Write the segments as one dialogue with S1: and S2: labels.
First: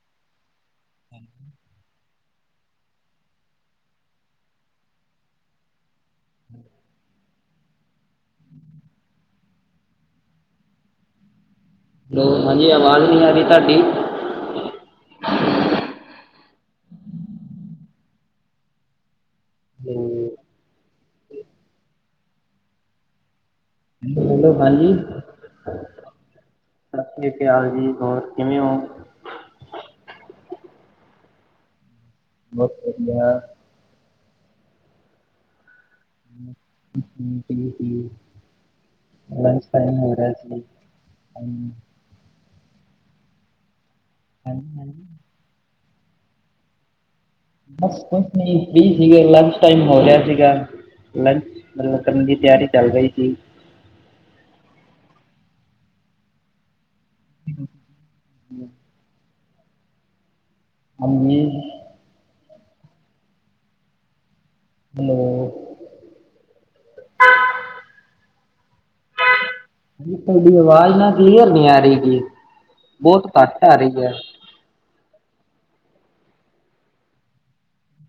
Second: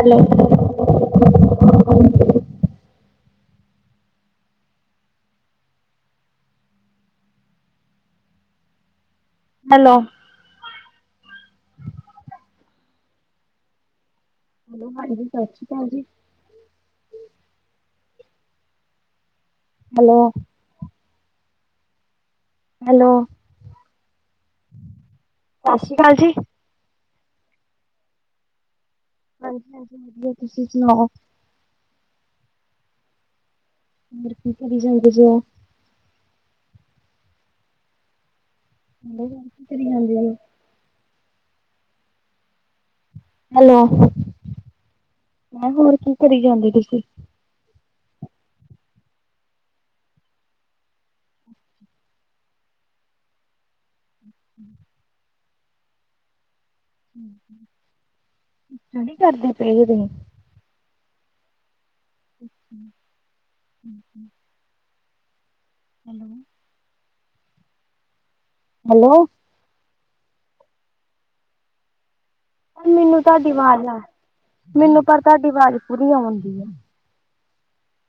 S1: Hello.
S2: ਹ।
S1: Hello.
S2: Hello, ਹਾਂਜੀ ਆਵਾਜ਼ ਨਹੀਂ ਆ ਰਹੀ ਤੁਹਾਡੀ।
S1: ਹੈਲੋ, ਹਾਂਜੀ ਸਤਿ ਸ਼੍ਰੀ ਅਕਾਲ ਜੀ। ਹੈਲੋ। ਹੈਲੋ।
S2: ਹੈਲੋ ਹੈਲੋ ਹਾਂਜੀ।
S1: ਸਤਿ ਸ਼੍ਰੀ ਅਕਾਲ ਜੀ।
S2: ਸਤਿ ਸ਼੍ਰੀ ਅਕਾਲ ਜੀ, ਹੋਰ ਕਿਵੇਂ ਹੋ?
S1: ਹਾਂਜੀ ਹਾਂਜੀ, ਵਧੀਆ ਤੁਸੀਂ ਸੁਣਾਓ?
S2: ਬਹੁਤ ਵਧੀਆ।
S1: ਮਰ ਕੀ ਕਰੀ ਜਾਗ ਜੋ [inaudible]
S2: ਹੈਲੋ -ਹੈਲੋ ਲੰਚ
S1: ਕੀ ਕਰੀ
S2: ਟਾਈਮ
S1: ਜਾਂਦੇ
S2: ਹੋ ਰਿਹਾ
S1: ਜੇ?
S2: ਜੀ।
S1: ਹੈਲੋ।
S2: ਹਾਂਜੀ ਹਾਂਜੀ,
S1: ਮੈਂਮ ਹੋਰ ਕੀ ਕਰੀ ਜਾਂਦੇ ਤੁਸੀਂ।
S2: ਬਸ ਕੁਛ ਨੀ ਫਰੀ ਸੀ ਗੇ ਲੰਚ ਟਾਈਮ ਹੋ ਰਿਹਾ ਸੀ ਗਾ। ਲੰਚ, ਮਤਲਬ ਕਰਨ ਦੀ ਤਿਆਰੀ ਚੱਲ ਰਹੀ ਸੀ।
S1: ਹਮ। ਹੁਣੇ ਨੀ ਕਰਦੇ ਪਏ ਸੀ ਤੁਸੀਂ।
S2: ਹਮੀ।
S1: ਅੱ ਹਮ ਹ।
S2: ਹੈਲੋ।
S1: ਹੈਲੋ।
S2: ਪ।
S1: ਹੈਲੋ।
S2: ਤੁਹਾਡੀ ਆਵਾਜ਼ ਨਾ ਕਲੀਅਰ ਨੀ ਆ ਰਹੀ।
S1: ਮੈਨੂੰ
S2: ਬਹੁਤ
S1: ਤੁਹਾਡੀ
S2: ਘੱਟ ਆ
S1: ਆਵਾਜ਼
S2: ਰਹੀ ਹੈ।
S1: ਮੈਨੂੰ, ਪਰ ਤੁਹਾਡੀ ਆਵਾਜ਼ ਪੂਰੀ ਆਉਂਦੀ ਆ।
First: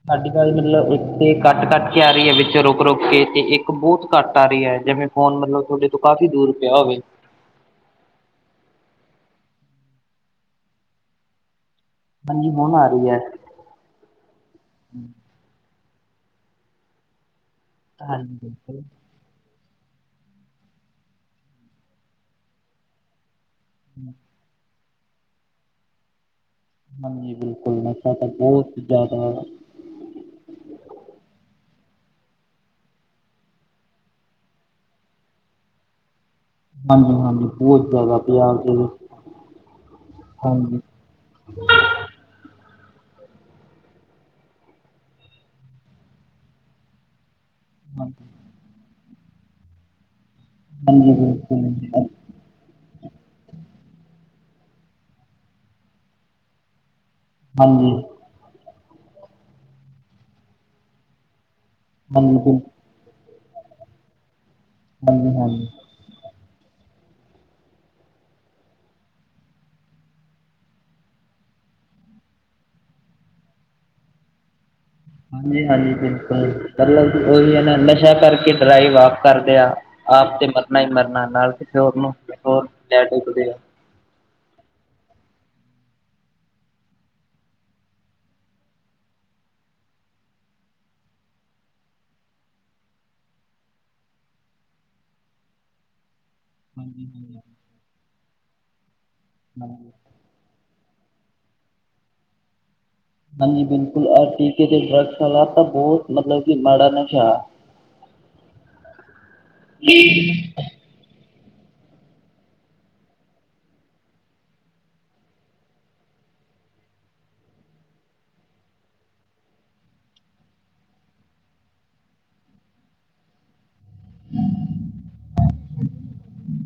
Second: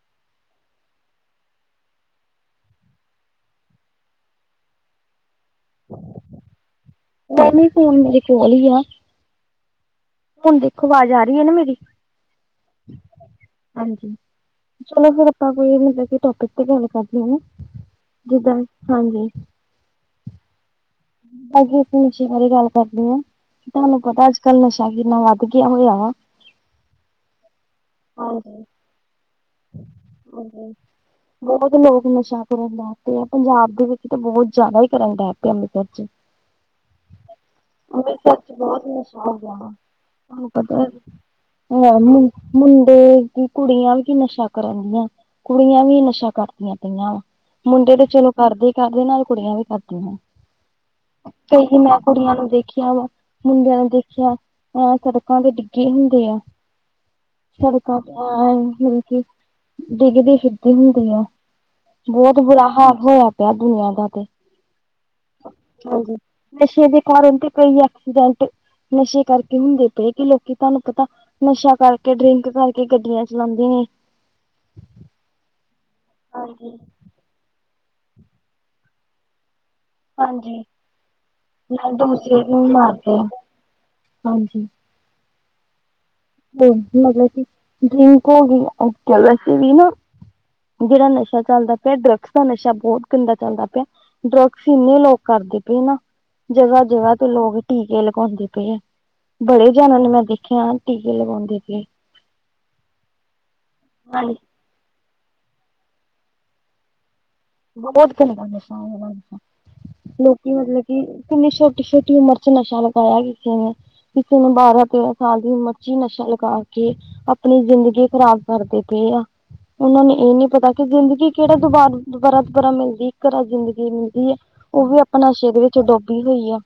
S2: ਤੁਹਾਡੀ ਆਵਾਜ਼ ਨਾਲ ਮਤਲਬ ਇੱਥੇ ਕੱਟ ਕੱਟ ਕੇ ਆ ਰਹੀ ਹੈ ਵਿੱਚ ਰੁਕ ਰੁਕ ਕੇ ਤੇ ਇੱਕ ਬਹੁਤ ਘੱਟ ਆ ਰਹੀ ਹੈ ਜਿਵੇਂ, ਫੋਨ ਮਤਲਬ ਤੁਹਾਡੇ ਤੋਂ ਕਾਫ਼ੀ ਦੂਰ ਪਿਆ ਹੋਵੇ।
S1: ਉਹ ਨਹੀਂ ਫੋਨ ਮੇਰੇ ਕੋਲ ਹੀ ਆ। ਹੁਣ ਦੇਖੋ, ਆਵਾਜ਼ ਆ ਰਹੀ ਹੈ ਨਾ ਮੇਰੀ।
S2: ਹਾਂਜੀ, ਹੁਣ ਆ ਰਹੀ ਹੈ।
S1: ਹਾਂਜੀ, ਚਲੋ ਫਿਰ ਆਪਾਂ ਕੋਈ ਮਤਲਬ ਕਿ ਟੋਪਿਕ ਤੇ ਗੱਲ ਕਰਦੇ ਨਾ।
S2: ਹਾਂਜੀ
S1: ਜਿੱਦਾਂ,
S2: ਬਿਲਕੁਲ
S1: ਹਾਂਜੀ। ਅੱਜ ਨਸ਼ੇ ਬਾਰੇ ਗੱਲ ਕਰਦੀ ਹਾਂ ਤੁਹਾਨੂੰ ਪਤਾ। ਨਸ਼ਾ ਕਿੰਨਾ ਵੱਧ ਗਿਆ ਹੋਇਆ।
S2: ਹਾਂਜੀ, ਬਿਲਕੁਲ ਨਸਾ ਤਾਂ
S1: ਹਾਂਜੀ
S2: ਬਹੁਤ ਜ਼ਿਆਦਾ।
S1: ਹਾਂਜੀ। ਬਹੁਤ ਲੋਕ ਨਸ਼ਾ ਕਰਨ ਲੱਗ ਪਏ ਆ। ਪੰਜਾਬ ਦੇ ਵਿੱਚ ਤਾਂ ਬਹੁਤ ਜ਼ਿਆਦਾ ਹੀ ਕਰਨ ਡੈ ਪਏ ਅੰਮ੍ਰਿਤਸਰ ਚ,
S2: ਹਾਂਜੀ-ਹਾਂਜੀ ਬਹੁਤ
S1: ਮੇਰੇ
S2: ਜ਼ਿਆਦਾ
S1: ਘਰ ਚ
S2: ਪੰਜਾਬ ਦੇ
S1: ਬਹੁਤ
S2: ਵਿੱਚ
S1: ਨਸਾ ਹੋ ਗਿਆ। ਤਹਾਨੂੰ
S2: ਹਾਂਜੀ
S1: ਪਤਾ ਮੁੰਡੇ ਕਿ ਕੁੜੀਆਂ। ਕੀ ਨਸ਼ਾ ਕਰਨ ਦੀਆਂ, ਕੁੜੀਆਂ ਵੀ ਨਸ਼ਾ ਕਰਦੀਆਂ ਪਈਆਂ ਵਾ, ਮੁੰਡੇ ਤੇ ਚਲੋ ਕਰਦੇ ਕਰਦੇ ਨਾਲ ਕੁੜੀਆਂ ਵੀ ਕਰਦੀ ਐ,
S2: ਹਾਂਜੀ
S1: ਤੇ
S2: ਬਿਲਕੁਲ ਹਾਂਜੀ
S1: ਇੰਨਾ ਕੁੜੀਆਂ ਨੂੰ ਦੇਖੀ ਦੇਖੀ, ਆ ਵਾ ਮੁੰਡਿਆਂ ਨੇ ਦੇਖਿਆ, ਅਹ ਸੜਕਾਂ ਤੇ ਡਿੱਗੇ ਹੁੰਦੇ ਆ
S2: ਹਾਂਜੀ
S1: ਸੜਕਾਂ ਤੇ, ਮਤਲਬ ਕੀ ਡਿੱਗਦੀ ਹੁੰਦੀ ਆ ਬਹੁਤ
S2: ਬਿਲ
S1: ਬੁਰਾ ਹਾਲ ਹੋਇਆ ਪਿਆ, ਦੁਨੀਆਂ ਦਾ ਤੇ
S2: ਹਾਂਜੀ ਹਾਂਜੀ
S1: ਹਾਂਜੀ ਨਸ਼ੇ ਦੇ ਕਾਰਨ ਡਿਗ ਪਈ ਐ ਨਸ਼ੇ ਕਰਕੇ ਹੁੰਦੇ ਪਏ ਕਿ ਲੋਕੀ, ਤੁਹਾਨੂੰ ਪਤਾ ਨਸ਼ਾ ਕਰਕੇ, ਡਰਿੰਕ ਕਰਕੇ, ਗੱਡੀਆਂ ਚਲਾਉਂਦੇ ਨੇ
S2: ਹਾਂਜੀ ਹਾਂਜੀ ਬਿਲਕੁਲ
S1: ਹਾਂਜੀ।
S2: ਮਤਲਬ ਉਹੀ ਹੈਨਾ ਨਸ਼ਾ ਕਰਕੇ, ਡਰਾਈਵ ਆਪ ਕਰਦੇ ਆ ਆਪ ਤੇ
S1: ਹਾਂਜੀ
S2: ਮਰਨਾ ਹੀ ਮਰਨਾ, ਨਾਲ ਕਿਸੇ ਹੋਰ ਨੂੰ
S1: ਦੂਸਰੇ ਨੂੰ
S2: ਲੈ
S1: ਮਾਰਦੇ ਆ
S2: ਡੁਬਦੇ ਐ
S1: ਹਾਂਜੀ ਹ ਮਲਸੀ ਡਕ ਹੋਗੀ ਅਜਕੇਲ ਸੀਵ ਨਾ [inaudible] ਜਿਹੜਾ ਨਸ਼ਾ ਚੱਲਦਾ ਪਿਆ, ਡਰੱਗਸ ਦਾ ਨਸ਼ਾ ਬਹੁਤ ਗੰਦਾ ਚੱਲਦਾ ਪਿਆ ਡਰੱਗਸ ਇੰਨੇ ਲੋਕ ਕਰਦੇ ਪਏ ਨਾ ਜਗ੍ਹਾ
S2: ਹਾਂਜੀ,
S1: ਜਗ੍ਹਾ ਤੇ
S2: ਹਾਂਜੀ,
S1: ਲੋਕ ਟੀਕੇ ਲਗਾਉਂਦੇ ਪਏ ਹੈ, ਬੜੇ
S2: ਹਾਂਜੀ।
S1: ਜਣਾ ਨੂੰ ਮੈਂ ਦੇਖਿਆ ਟੀਕੇ ਲਗਾਉਂਦੇ ਪਏ
S2: ਹਾਂਜੀ ਬਿਲਕੁਲ ਆਰ
S1: ਹਾਂਜੀ
S2: ਟੀਕੇ ਦੇ ਡ੍ਰਗ੍ਸ ਵਾਲਾ, ਤਾਂ ਬਹੁਤ ਮਤਲਬ ਕਿ ਮਾੜਾ ਨਸ਼ਾ ਹੈ।
S1: ਬਹੁਤ ਘਣਾ ਨਸ਼ਾ ਔ ਨਾਨੂੰ ਤਾਂ, ਲੋਕੀ ਮਤਲਬ ਕਿ, ਕਿੰਨੀ ਛੋਟੀ ਛੋਟੀ ਉਮਰ ਚ ਨਸ਼ਾ ਲਗਾਇਆ ਕਿਸੇ ਨੇ। ਕਿਸੇ ਨੂੰ ਬਾਰਾਂ ਤੇਰਾਂ ਸਾਲ ਦੀ ਉਮਰ ਚ ਹੀ, ਨਸ਼ਾ ਲਗਾ ਕੇ ਆਪਣੀ ਜ਼ਿੰਦਗੀ ਖ਼ਰਾਬ ਕਰਦੇ ਪਏ ਆ, ਉਹਨਾਂ ਨੂੰ ਇਹ ਨੀ ਪਤਾ, ਕਿ ਜ਼ਿੰਦਗੀ ਕਿਹੜਾ ਦੁਬਾਰਾ ਦੁਬਾਰਾ ਦੁਬਾਰਾ ਮਿਲਦੀ ਇਕ ਵਾਰ ਜ਼ਿੰਦਗੀ ਮਿਲਦੀ ਹੈ, ਉਹ ਵੀ ਆਪਣਾ, ਨਸ਼ੇਰ ਵਿੱਚ ਡੁਬੀ ਹੋਈ ਹੈ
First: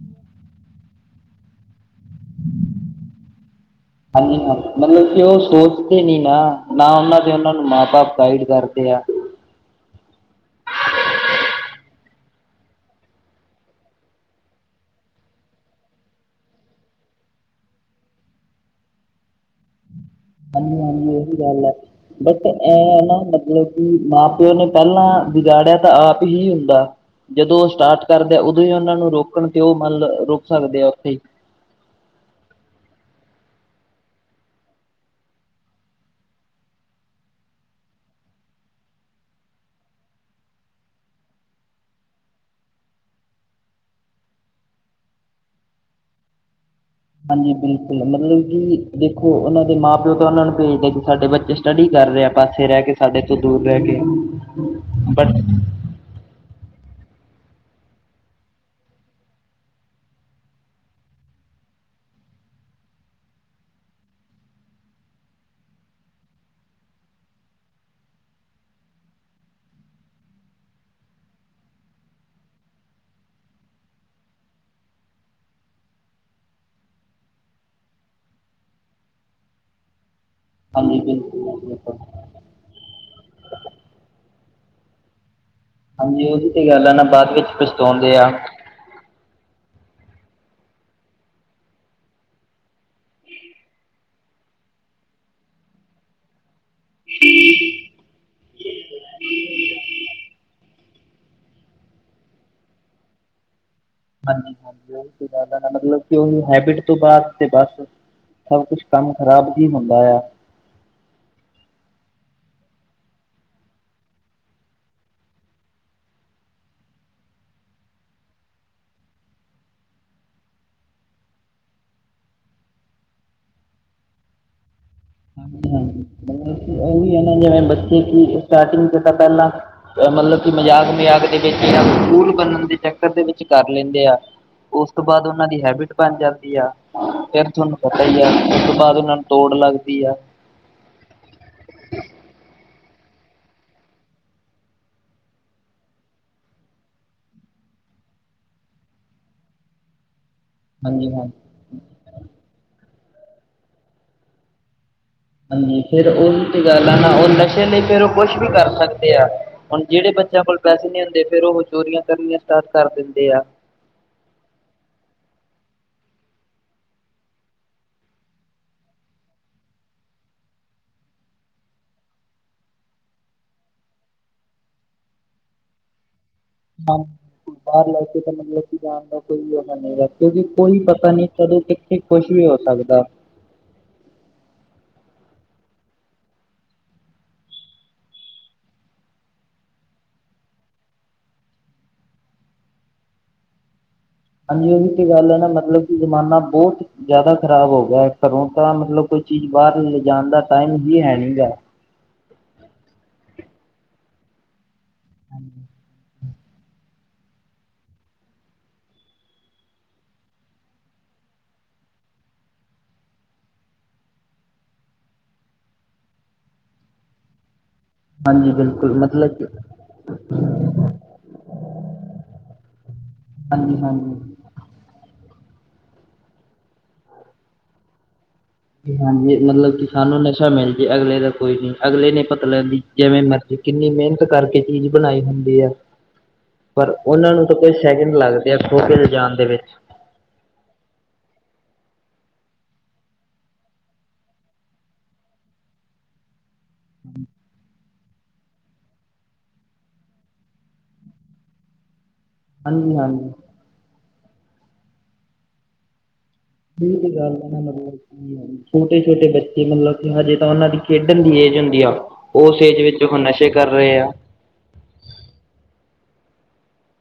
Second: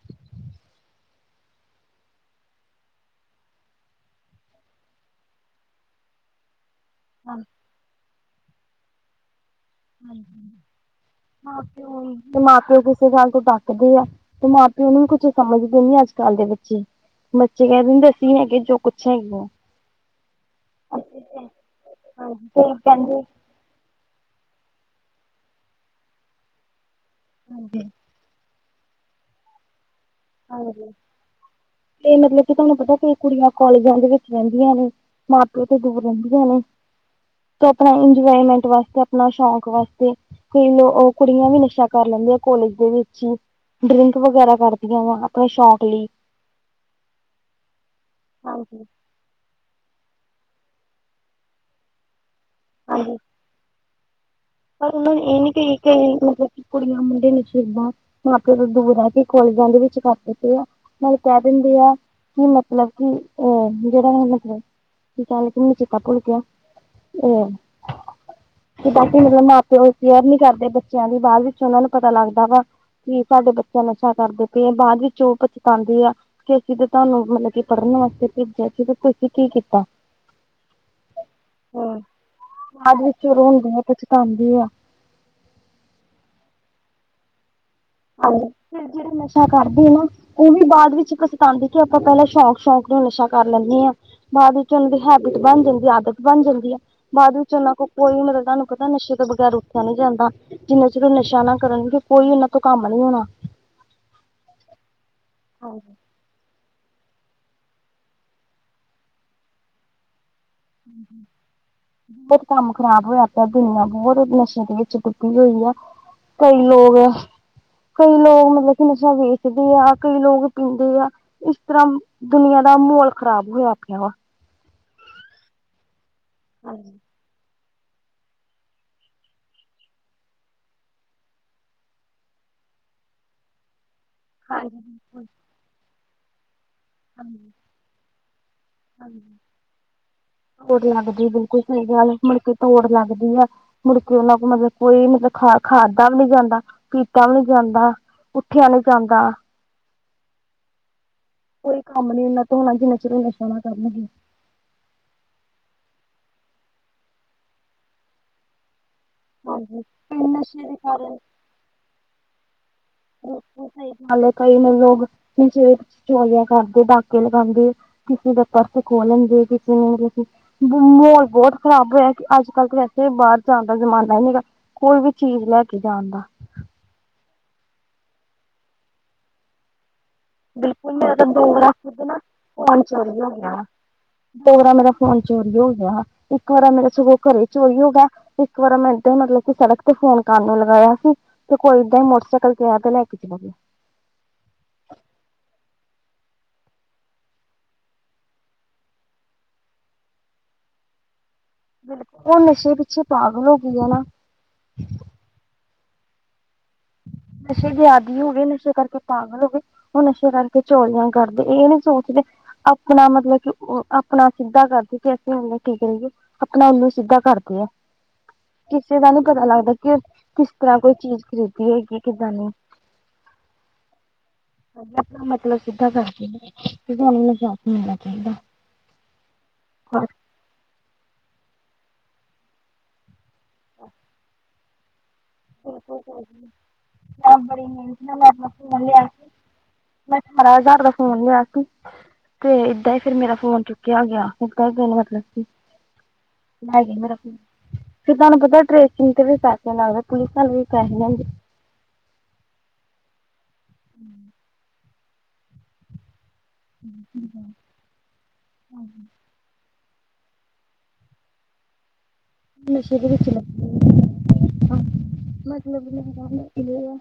S2: ਹਾਂਜੀ ਹਾਂ, ਮਤਲਬ ਕਿ ਉਹ ਸੋਚਦੇ ਨੀ ਨਾ ਨਾ ਉਹਨਾਂ ਦੇ, ਉਹਨਾਂ ਨੂੰ ਮਾਂ ਬਾਪ ਗਾਈਡ ਕਰਦੇ ਆ
S1: ਹਾਂਜੀ ਹਾਂ ਤੇ ਉਹ ਤੇ ਮਾਂ ਪਿਓ ਕਿਸੇ ਗੱਲ ਤੋਂ ਡੱਕਦੇ ਆ, ਤੇ ਮਾਂ ਪਿਓਨ ਨੂੰ ਵੀ ਕੁੱਛ ਸਮਝਦੇ ਨੀ ਅੱਜ ਕੱਲ ਦੇ ਬੱਚੇ ਬੱਚੇ ਕਹਿ ਦੇਂਦੇ, ਅਸੀ ਹੈਗੇ, ਜੋ ਕੁੱਛ ਹੈਗੇ ਆਂ
S2: ਹਾਂਜੀ ਹਾਂਜੀ, ਉਹੀ ਗੱਲ ਹੈ, ਬਟ
S1: ਤੇ
S2: ਇਹ ਨਾ
S1: ਕਹਿੰਦੇ
S2: ਮਤਲਬ ਮਾਂ ਪਿਓ ਨੇ ਪਹਿਲਾਂ ਵਿਗਾੜਿਆ ਤਾਂ ਆਪ ਹੀ ਹੁੰਦਾ, ਜਦੋਂ ਉਹ ਸਟਾਰਟ ਕਰਦਾ, ਉਦੋਂ ਹੀ ਉਹਨਾਂ ਨੂੰ ਰੋਕਣ, ਤੇ ਉਹ ਮਨਲ ਰੋਕ
S1: ਹਾਂਜੀ, ਤੇ ਮਤਲਬ ਕਿ ਤੁਹਾਨੂੰ ਪਤਾ ਕਿ ਕੁੜੀਆਂ ਕਾਲਜਾਂ ਦੇ ਵਿੱਚ ਰਹਿੰਦੀਆਂ ਨੇ ਮਾਂ ਪਿਓ ਤੇ ਦੂਰ ਰਹਿੰਦੀਆਂ ਨੇ। ਤੋਂ ਆਪਣਾ ਇੰਜੋਏਮੈਂਟ ਵਾਸਤੇ, ਆਪਣਾ ਸ਼ੌਕ ਵਾਸਤੇ ਕੋਈ ਲੋ ਕੁੜੀਆਂ ਵੀ ਨਸ਼ਾ ਕਰ ਲੈਂਦੀ ਆ, ਕੋਲੇਜ ਦੇ ਵਿੱਚ ਹੀ, ਡਰਿੰਕ ਵਗੈਰਾ ਕਰ ਆਪਣੇ ਸ਼ੌਕ ਲਈ।
S2: ਹਾਂਜੀ, ਬਿਲਕੁਲ ਮਤਲਬ
S1: ਹਾਂਜੀ
S2: ਕਿ ਉਹਨਾਂ ਦੇ ਮਾਂ ਪਿਓ ਤਾਂ ਉਹਨਾਂ ਨੂੰ ਭੇਜਦਾ, ਕਿ ਸਾਡੇ ਬੱਚੇ ਸਟੱਡੀ ਕਰ ਰਹੇ ਆ, ਪਾਸੇ ਰਹਿ ਕੇ
S1: ਹਾਂਜੀ
S2: ਸਾਡੇ ਤੋਂ ਦੂਰ ਰਹਿ ਕੇ
S1: ਪਰ ਉਹਨਾਂ ਨੂੰ
S2: ਬਟ
S1: ਇਹ ਨੀ, ਕਿ ਕ ਮਤਲਬ ਕਿ ਕੁੜੀਆਂ ਮੁੰਡੇ ਨਸ਼ੇਬਾਂ, ਮਾਂ ਪਿਓ ਤੋਂ ਦੂਰ ਆ ਕੇ ਕਾਲਜਾਂ ਦੇ ਵਿੱਚ ਕਰ ਦਿੱਤੇ ਆ। ਨਾਲ ਕਹਿ ਦਿੰਦੇ ਆ, ਕਿ ਮਤਲਬ ਕਿ ਅਹ ਜਿਹੜਾ ਮਤਲਬ ਕੀ ਕਹਿਣਗੇ ਕਿ ਮੈਂਨੂੰ ਚੇਤਾ ਭੁੱਲ ਗਿਆ, ਇਹ ਕਿਦਾਂ ਮਤਲਬ, ਮਾਂ ਪਿਓ ਕੇਅਰ ਨੀ ਕਰਦੇ ਬੱਚਿਆਂ ਦੀ, ਬਾਅਦ ਵਿੱਚ ਉਹਨਾਂ ਨੂੰ ਪਤਾ ਲੱਗਦਾ ਵਾ। ਕੀ ਸਾਡੇ ਬੱਚੇ ਨਸ਼ਾ ਕਰਦੇ ਪਏ ਐ, ਬਾਅਦ ਵਿੱਚ ਉਹ ਪਛਤਾਉਂਦੇ ਐ। ਕਿ ਅਸੀਂ ਤੇ ਤੁਹਾਨੂੰ ਮਤਲਬ ਕਿ ਪੜ੍ਹਨ ਵਾਸਤੇ ਭੇਜਿਆ ਸੀ, ਤੇ ਤੁਸੀਂ ਕੀ ਕੀਤਾ।
S2: ਹਾਂਜੀ! ਬਿਲਕੁਲ ਬਿਲਕੁਲ।
S1: ਫਿਰ ਰੋਂਦੇ ਐ, ਪਛਤਾਉਂ ਦੇ ਐ।
S2: ਹਾਂਜੀ, ਉਹਦੀ ਤੇ ਗੱਲ ਆ ਨਾ, ਬਾਅਦ ਵਿੱਚ ਪਛਤਾਉਂਦੇ ਆ।
S1: ਹਾਂਜੀ ਫਿਰ ਜਿਹੜਾ ਨਸ਼ਾ ਕਰਦੇ ਨਾ ਉਹ ਵੀ ਬਾਅਦ ਵਿੱਚ ਇੱਕ ਸਤਾਉਂਦੇ, ਕਿ ਆਪਾਂ ਪਹਿਲਾਂ ਸ਼ੌਕ ਸ਼ੌਂਕ ਨੂੰ ਨਸ਼ਾ ਕਰ ਲੈਂਦੇ ਹਾਂ। ਬਾਅਦ ਵਿੱਚ ਉਹਨਾਂ ਦੀ ਹੈਬਿਟ ਬਣ ਜਾਂਦੀ ਆਦਤ ਬਣ ਜਾਂਦੀ ਹੈ। ਬਾਅਦ ਵਿੱਚ ਉਹਨਾਂ ਕੋਲ ਕੋਈ ਮਤਲਬ, ਤੁਹਾਨੂੰ ਪਤਾ ਨਸ਼ੇ ਤੋਂ ਬਗੈਰ ਉੱਠਿਆ ਨੀ ਜਾਂਦਾ। ਜਿੰਨਾ ਚਿਰ ਉਹ ਨਸ਼ਾ ਨਾ ਕਰਨ, ਕੋਈ ਉਹਨਾਂ ਤੋਂ ਕੰਮ ਨੀ ਹੋਣਾ।
S2: ਹਾਂਜੀ ਹਾਂਜੀ। ਉਹ ਜ਼ਿਆਦਾ ਨਾ ਮਤਲਬ ਕਿ ਉਹੀ ਹੈਬਿਟ ਉਸ ਤੋਂ ਬਾਅਦ ਤੇ ਬਸ ਸਭ ਕੁਛ ਕੰਮ ਖ਼ਰਾਬ ਹੀ ਹੁੰਦਾ ਆ।
S1: ਹਮ ਹਮ ਬਹੁਤ ਕੰਮ ਖ਼ਰਾਬ ਹੋਇਆ ਪਿਆ। ਦੁਨੀਆਂ ਬਹੁਤ ਨਸ਼ੇ ਦੇ ਵਿੱਚ ਕੁੱਟੀ ਹੋਈ ਆ। ਕਈ ਲੋਕ ਕਈ ਲੋਕ ਮਤਲਬ ਕਿ ਨਸ਼ਾ ਵੇਚਦੇ ਆ ਕਈ ਲੋਕ ਪੀਂਦੇ ਆ। ਇਸ ਤਰ੍ਹਾਂ ਦੁਨੀਆਂ ਦਾ ਮਾਹੌਲ ਖ਼ਰਾਬ ਹੋਇਆ ਪਿਆ ਵਾ
S2: ਹਾਂਜੀ ਹਾਂ
S1: ਹਾਂਜੀ
S2: ਉਹਹੀ ਹੈ ਨਾ ਜੇ ਮੈਂ ਬੱਚੇ ਕੀ ਸਟਾਰਟਿੰਗ ਚ ਤਾਂ ਪਹਿਲਾਂ ਮਤਲਬ ਕਿ ਮਜ਼ਾਕ ਮਜ਼ਾਕ ਦੇ ਵਿੱਚ ਸਕੂਲ ਬਣਨ ਦੇ ਚੱਕਰ ਦੇ ਵਿੱਚ ਕਰ ਲੈਂਦੇ ਆ।
S1: ਹਾਂਜੀ
S2: ਉਸ ਤੋਂ
S1: ਬਿਲਕੁਲ
S2: ਬਾਅਦ ਉਹਨਾਂ ਦੀ ਹੈਬਿਟ ਬਣ ਜਾਂਦੀ ਆ,
S1: ਹਾਂਜੀ।
S2: ਫਿਰ ਤੁਹਾਨੂੰ ਪਤਾ ਹੀ ਆ ਬਾਅਦ ਉਹਨਾਂ ਨੂੰ ਤੋੜ ਲੱਗਦੀ ਆ।
S1: ਤੋੜ ਲੱਗਦੀ, ਬਿਲਕੁਲ ਸਹੀ ਮੁੜਕੇ ਤੋੜ ਲੱਗਦੀ ਆ। ਮੁੜਕੇ ਉਹਨਾ ਕੋਲ ਮਤਲਬ ਕੋਈ ਮਤਲਬ ਖਾ ਖਾਦਾ ਵੀ ਨਹੀਂ ਜਾਂਦਾ ਪੀਤਾ ਵੀ ਨਹੀਂ ਜਾਂਦਾ ਉੱਠਿਆ ਨਹੀਂ ਜਾਂਦਾ।
S2: ਹਾਂਜੀ ਹਾਂ
S1: ਕੋਈ ਕੰਮ ਨੀ ਉਹਨਾਂ ਤੋਂ ਹੋਣਾ ਜਿੰਨਾ ਚਿਰ ਨਸ਼ਾਣਾ ਕਰਨਗੇ।
S2: ਨਹੀਂ ਫੇਿਰ ਉਹੀ ਤੇ ਗੱਲ ਆ ਨਾ ਉਹ ਨਸ਼ੇ ਲਈ ਫੇਰ ਉਹ ਕੁੱਛ ਵੀ ਕਰ ਸਕਦੇ।
S1: ਹਾਂਜੀ
S2: ਹੁਣ, ਜਿਹੜੇ ਬੱਚਿਆਂ ਕੋਲ
S1: ਨਸ਼ੇ ਦੇ
S2: ਪੈਸੇ ਨਹੀਂ
S1: ਕਾਰਨ
S2: ਹੁੰਦੇ, ਫੇਰ ਉਹ ਚੋਰੀਆਂ ਕਰਨੀਆਂ ਸਟਾਰਟ ਕਰ ਦਿੰਦੇ ਆ।
S1: ਕਈ ਕਈ ਮਤ ਲੋਕ ਨਚੇੋਲੀਆਂ ਕਰਦੇ ਡਕੇ ਲਗਾਉਂਦੇ। ਕਿਸੇ ਦਾ ਪਰਸ ਖੋਲਣਗੇੇ ਕਿਸੇ ਨੂੰ ਮਤਲਬ ਮਾਹੌਲ ਬਹੁਤ ਖ਼ਰਾਬ ਹੋਇਆ, ਕਿ ਅੱਜ ਕੱਲ੍ਹ ਤਾਂ ਵੈਸੇ ਬਾਹਰ ਜਾਣ ਦਾ ਜ਼ਮਾਨਾ ਹੀ ਨਹੀਂ ਹੈਗਾ। ਕੋਈ ਵੀ ਚੀਜ਼ ਲੈ ਕੇ ਜਾਣ ਦਾ
S2: ਬਾਹਰ ਲੈ ਕੇ ਤਾਂ ਮਤਲਬ ਕਿ ਜਾਣ ਦਾ ਕੋਈ ਯੋਗਾ ਨਹੀਂ ਰ ਕਿਉਂਕਿ ਕੋਈ
S1: ਬਿਲਕੁਲ
S2: ਪਤਾ
S1: ਮੇਰਾ
S2: ਨੀ ਜਦੋਂ ਕਿੱਥੇ ਖੁਸ਼ ਵੀ ਹੋ ਸਕਦਾ।
S1: ਹ ਦੋ ਵਾਰਰਾ ਮੇਰਾ ਫੋਨ ਚੋਰੀ ਹੋ ਗਿਆ। ਇੱਕ ਵਾਰ ਮੇਰਾ ਸਗੋਂ ਘਰੇ ਚੋਰੀ ਹੋ ਗਿਆ। ਇੱਕ ਵਾਰ ਮਿੰਟ ਮਤਲਬ ਕਿ ਸੜਕ ਤੇ ਫੋਨ ਕਰਨ ਨੂੰ ਲਗਾਇਆ ਸੀ ਤੇ ਕੋਈ ਏਦਾਂ ਹੀ ਮੋਟਰਸਾਈਕਲ ਕੇ ਆ ਤੇ ਲੈ ਕੇ ਚਲਾਗੇ।
S2: ਹਾਂਜੀ। ਉਹੀ ਤੇ ਗੱਲ ਹੈ ਨਾ ਮਤਲਬ ਕਿ ਜ਼ਮਾਨਾ ਬਹੁਤ ਜ਼ਿਆਦਾ ਖ਼ਰਾਬ ਹੋ ਗਿਆ ਘਰੋਂ ਤਾਂ ਮਤਲਬ ਕੋਈ ਚੀਜ਼ ਬਾਹਰ ਲਿਜਣ ਦਾ ਟਾਈਮ ਹੀ ਹੈ ਨੀ ਗਾ।
S1: ਬਿਲਕੁਲ ਉਹ ਨਸ਼ੇ ਪਿੱਛੇ ਪਾਗਲ ਹੋ ਗਈ ਹੈ ਨਾ।
S2: ਹਾਂਜੀ
S1: ਨਸ਼ੇ ਦੇ ਆਦਿ ਹੋ ਗ ਨਸ਼ੇ ਕਰਕੇ ਪਾਾਂਗਲ ਹੋ ਗ। ਉਹ ਨਸ਼ੇ ਰ ਕੇ ਚੋਲੀਆਂ ਕਰਦੇ ਇਹ ਨਹੀਂ ਸੋਚਦੇ। ਆਪਣਾ ਮਤਲਬ ਕਿ ਆਪਣਾ ਸਿੱਧਾ ਕਰਦੇ ਕਿ ਅਸੀਂ ਹੇ ਠੀਕ ਰਹੀਏ। ਆਪਣਾ ਉਹਨੂੰ ਸਿੱਧਾ ਕਰਦੇ ਆ।
S2: ਹਾਂਜੀ ਬਿਲਕੁਲ
S1: ਕਿਸੇ ਦਾਾ ਨੀ
S2: ਮਤਲਬ
S1: ਪਤਾ ਲੱਗਦਾ ਕਿ ਕਿਸ ਤਰ੍ਹਾਂ ਕੋਈ ਚੀਜ਼ ਖਰੀਦ ਹੈਗੀ ਕਿਦਾਂ ਨ
S2: ਹਾਂਜੀ ਹਾਂਜੀ
S1: ਮਤਲਬ ਸਿੱਧਾ ਕਰਕੇ ਕਿਣ ਨੂੰ ਸਾਥ ਮਿਲਣਾ ਚਾਹੀਦਾ।
S2: ਹਾਂਜੀ ਮਤਲਬ ਕਿ ਸਾਨੂੰ ਨਸ਼ਾ ਮਿਲ ਜਏ ਅਗਲੇ ਦਾ ਕੋਈ ਨੀ ਅਗਲੇ ਨੇ ਪਤਾ ਲੈਂਦੀ ਜਿਵੇਂ ਮ ਤੇ ਕਿੰਨੀ ਮਿਹਨਤ ਕਰਕੇ ਚੀਜ਼ ਬਣਾਈ ਹੁੰਦੀ। ਪਰ ਉਹਨਾਂ
S1: ਮੈਂ
S2: ਨੂੰ ਤਾਂ
S1: ਬੜੀ
S2: ਕੁਝ
S1: ਮਿਹਨਤ
S2: ਸੈਕਿੰਡ
S1: ਨਾਲ ਮੈਂ ਆਪਣਾ
S2: ਲੱਗਦੇ ਆ ਖੋ
S1: ਫੋਨ
S2: ਕੇ
S1: ਲਿਆ ਸੀ
S2: ਲਿਜਾਣ ਦੇ ਵਿੱਚ
S1: ਮੈਂ ਅਠਾਰਾਂ ਹਜ਼ਾਰ ਦਾ ਫੋਨ ਲਿਆ ਸੀ। ਤੇ ਏਦਾਂ ਹੀ ਫੇਿਰ ਮੇਰਾ ਫੋਨ ਚੁੱਕਿਆ ਗਿਆ ਇੱਦਾਂ ਹੀ ਦਿਨ ਮਤਲਬ ਸੀ। ਲੈ ਗ ਮੇਰਾ ਫਰ ਤੁਹਾਨੂੰ ਪਤਾ ਟਰੇਸਿੰਗ ਤੇ ਵੀ ਪੈਸੇ ਲੱਗਦੇ ਪੁਲਿਸ ਨਾਲ ਵੀ ਪੈਸੇ ਹੁੰਦੇ।
S2: ਹਾਂਜੀ ਹਾਂਜੀ।
S1: ਹਮ
S2: ਗੱਲ ਹੈ ਨਾ ਮਤਲਬ ਛੋਟੇ ਛੋਟੇ ਬੱਚੇ ਮਤਲਬ ਹਜੇ ਤਾਂ ਉਹਨਾਂ ਦੀ ਖੇਡਣ ਦੀ ਏਜ ਹੁੰਦੀ ਆ ਉਸ ਏਜ ਵਿੱਚ
S1: ਦੇ
S2: ਉਹ ਨਸ਼ੇ
S1: ਲੱਗੇ
S2: ਕਰ ਰਹੇ ਆ।
S1: ਹੋਏ ਮਤਲਬ ਨ ਕਿ ਆ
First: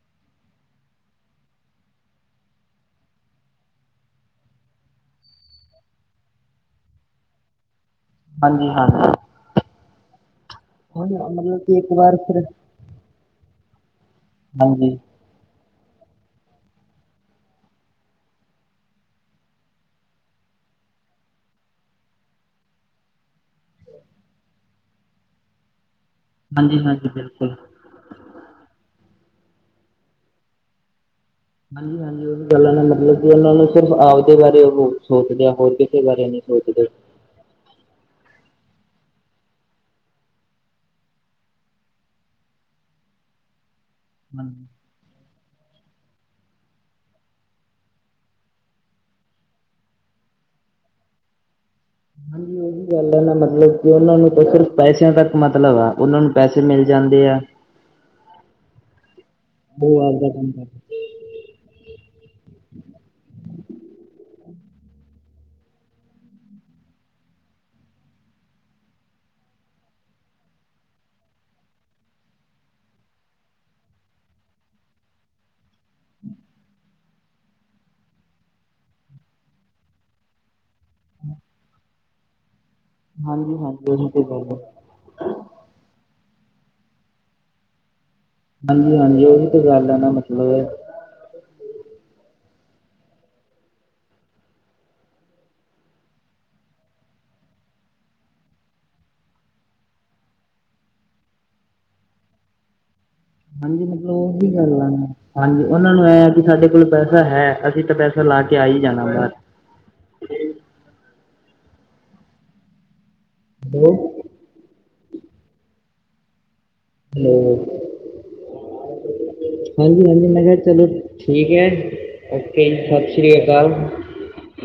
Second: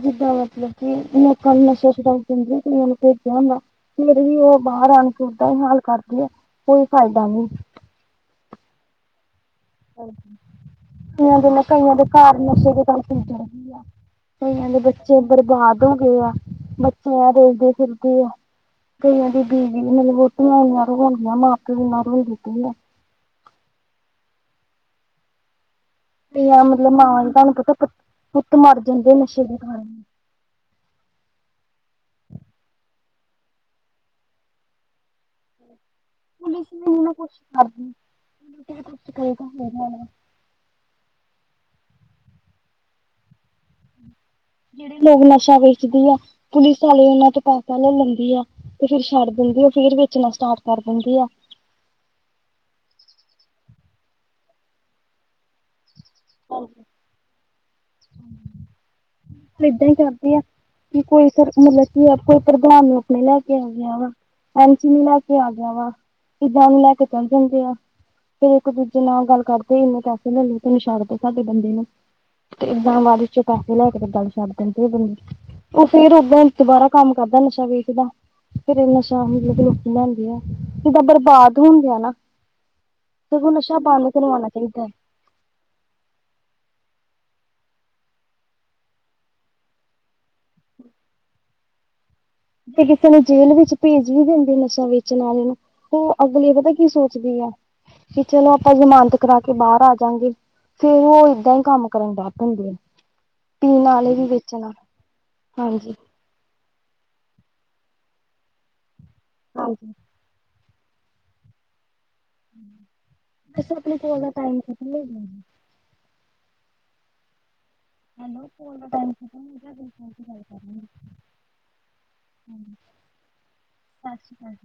S1: ਜਿੱਦਾਂ ਮਤਲਬ ਕਿ ਲੋਕਾਂ ਨੂੰ ਨਸ਼ਾ ਸੁਡਾ ਕਹਿੰਦੀ ਤੇ ਮਨ ਨੂੰ ਫੇਿਆਦਾ ਫੇਿਰ ਹੀ ਉਹ ਬਾਹਰ ਅਣਪਟਦਾ ਹੀ ਹਾਲ ਕਰਦੀ ਹੈ ਕੋਈ ਫਾਇਦਾ ਨੀ
S2: ਹਾਂਜੀ ਹਾਂ
S1: ਕਈਆਂ ਦੇ ਮੈਂ
S2: ਇੱਕ
S1: ਕਈਆਂ ਦੇ
S2: ਵਾਰ
S1: ਘਰ
S2: ਫਿਰ
S1: ਨਸ਼ੇ ਦੇ ਤਨ ਪੀਜਣ ਆ ਕ ਕਦੇ
S2: ਹਾਂਜੀ
S1: ਬੱਚੇ ਬਰਬਾਦ ਹੋ ਗਏ ਆ ਬੱਚੇ ਆ ਰੋਲਦੇ ਫਿਰਦੇ ਆ। ਕਈਆਂ ਦੀ ਦੀਵੀ ਮਤਲਬ ਵਹੁਤੀੀਆਂ ਆਂ ਰਵਾਉਂਦੀਆਂ ਮਾਂ ਪਿਵ ਨਾਲ ਰੋਂਉਦੀ ਕਈ ਹੈ
S2: ਹਾਂਜੀ
S1: ਮਤਲਬ
S2: ਹਾਂਜੀ
S1: ਮਾਵਾਂ ਨੇ ਤੁਹਾਨੂੰ
S2: ਬਿਲਕੁਲ
S1: ਪਤਾ ਪੁੱ ਪੁੱਤ ਮਰ ਜਾਂਦੇ ਆ ਨਸ਼ੇ ਦੇ ਕਾਰਨ।
S2: ਹਾਂਜੀ ਹਾਂਜੀ ਉਹ ਵੀ ਗੱਲਾਂ ਨੇ ਮਤਲਬ ਕਿ ਉਹਨਾਂ ਨੂੰ ਸਿਰਫ ਆਪਦੇ ਬਾਰੇ ਉਹ ਸੋਚਦੇ ਆ ਹੋ। ਬਾਰੇ ਸੋ
S1: ਹਾਂਜੀ ਕੁਛ [inaudible] [unintelligible]
S2: ਹਮ।
S1: ਜਿਹੜੇ ਲੋਕ ਨਸ਼ਾ ਵੇਚਦੀ ਆ ਪੁਲਿਸ ਵਾਲੇ ਉਹਨਾਂ ਤੋਂ ਪੈਸਾ ਲੈ ਲੈਂਦੀ ਆ। ਤੇ ਫੇਰ ਛੱਡ ਦਿੰਦੀ ਆ ਫ਼ੇਰ ਵੇਚਣਾ ਸਟਾਰਟ ਕਰ ਦਿੰਦੀ ਆ।
S2: ਹਾਂਜੀ ਉਹੀ ਗੱਲ ਐ ਨਾ ਮਤਲਬ ਕਿ ਉਹਨਾਂ ਨੂੰ ਤਾਂ ਸਿਰਫ ਪੈਸਿਆਂ ਤੱਕ ਮਤਲਬ ਆ। ਉਹਨਾਂ ਨੂੰ ਪੈਸੇ ਮਿਲ ਜਾਂਦੇ ਆ।
S1: ਹਮ। ਫ਼ਿਰ ਏਦਾਂ ਹੀ
S2: ਉਹ ਆਪਦਾ
S1: ਕਰਦੇ ਆ
S2: ਕੰਮ ਕਰ
S1: ਕਿ ਕੋਈ ਮਤਲਬ ਕੀ ਕੋਈ ਪ੍ਰਧਾਨ ਨੂੰ ਆਪਣੇ ਲੈ ਕੇ ਆਉਂਦੇ ਵਾ। ਐਸੀ ਨ ਲੈ ਕੇ ਆ ਗਿਆ ਵਾ ਕਿੱਦਾਂ ਨੂੰ ਲੈ ਕੇ ਚੱਲ ਜਾਂਦੇ ਆ। ਫੇਿਰ ਇੱਕ ਦੂਜੇ ਨਾਲ ਗੱਲ ਕਰਦੇ ਇੰਨੇ ਪੈਸੇ ਲੈ ਲਏ ਤੇ ਨਛਾੜ ਦਿ ਸਾਡੇ ਬੰਦੇ ਨੂੰ ਤੇ ਇੱਦਾਂ ਬਾਅਦ ਚੋਂ ਪੈਸੇ ਲੈ ਕੇ ਤੇ ਗੱਲ ਛਡ ਦਿੰਦੇ ਬੰਦੇ ਉਹ ਫੇਰ ਉਓਦਾਂ ਦੁਬਾਰਾ। ਕੰਮ ਕਰਦਾ ਨਸ਼ਾ ਵੇਚਦਾ ਫੇਿਰ ਨਸ਼ਾ ਮਤਲਬ ਰੋਕ ਲਿਆਂਦੀ ਆ ਜਿੱਦਾਂ ਬਰਬਾਦ ਹੋਣ ਗਿਆ ਨਾ ਤੇ ਉਹ
S2: ਹਾਂਜੀ
S1: ਨਸ਼ਾ
S2: ਹਾਂਜੀ ਉਹੀ
S1: ਬਦ
S2: ਤੇ ਗੱਲ
S1: ਕਰਵਾਉਣਾ
S2: ਹੈ।
S1: ਚਾਹੀਦਾ।
S2: ਹਾਂਜੀ ਹਾਂਜੀ ਉਹ ਵੀ ਤੇ ਗੱਲ ਹੈ ਨਾ ਮਤਲਬ ਹੈ।
S1: ਤੇ ਕਿਸੇ ਨੇ ਜੇਲ੍ਹ ਵਿੱਚ ਭੇਜ ਵੀ ਦਿੰਦੇ ਨਸ਼ਾ ਵੇਚਣ ਵਾਲੇ ਨੂੰ ਉਹ ਅਗਲੀ ਪਤਾ ਕੀ ਸੋਚਦੀ ਆ ਵੀ ਚਲੋ ਆਪਾਂ ਜ਼ਮਾਨਤ ਕਰਾ ਕੇ ਬਾਹਰ ਆ ਜਾਂਗੇ। ਫੇਰ ਉਹ ਏਦਾਂ ਹੀ ਕੰਮ ਕਰਨ ਡ ਦਿੰਦੇ
S2: ਹਾਂਜੀ ਮਤਲਬ ਉਹੀ ਗੱਲ ਆ ਮ ਹਾਂਜੀ ਉਹਨਾਂ ਨੂੰ ਐ ਵੀ ਸਾਡੇ ਕੋਲ ਪੈਸਾ ਹੈ ਅਸੀਂ ਤਾਂ ਪੈਸਾ ਲਾ ਕੇ ਆਈ ਜਾਣਾ ਬਾਹਰ।
S1: ਹਾਂਜੀ ਬਸ
S2: ਹੈਲੋ
S1: ਆਪਣੇ ਕੋਲ ਦਾ ਟਾਈਮ ਖਤ
S2: ਨੌ ਹਾਂਜੀ ਮੈਂ ਕਿਹਾ ਚਲੋ
S1: ਲੋ
S2: ਠੀਕ ਐ ਜੀ। ਓਕੇੇ ਜ ਸਤਿ ਸ਼੍ਰੀ ਅਕਾਲ।
S1: ਸਤਿ ਸ਼੍ਰੀ ਅਕਾਲ।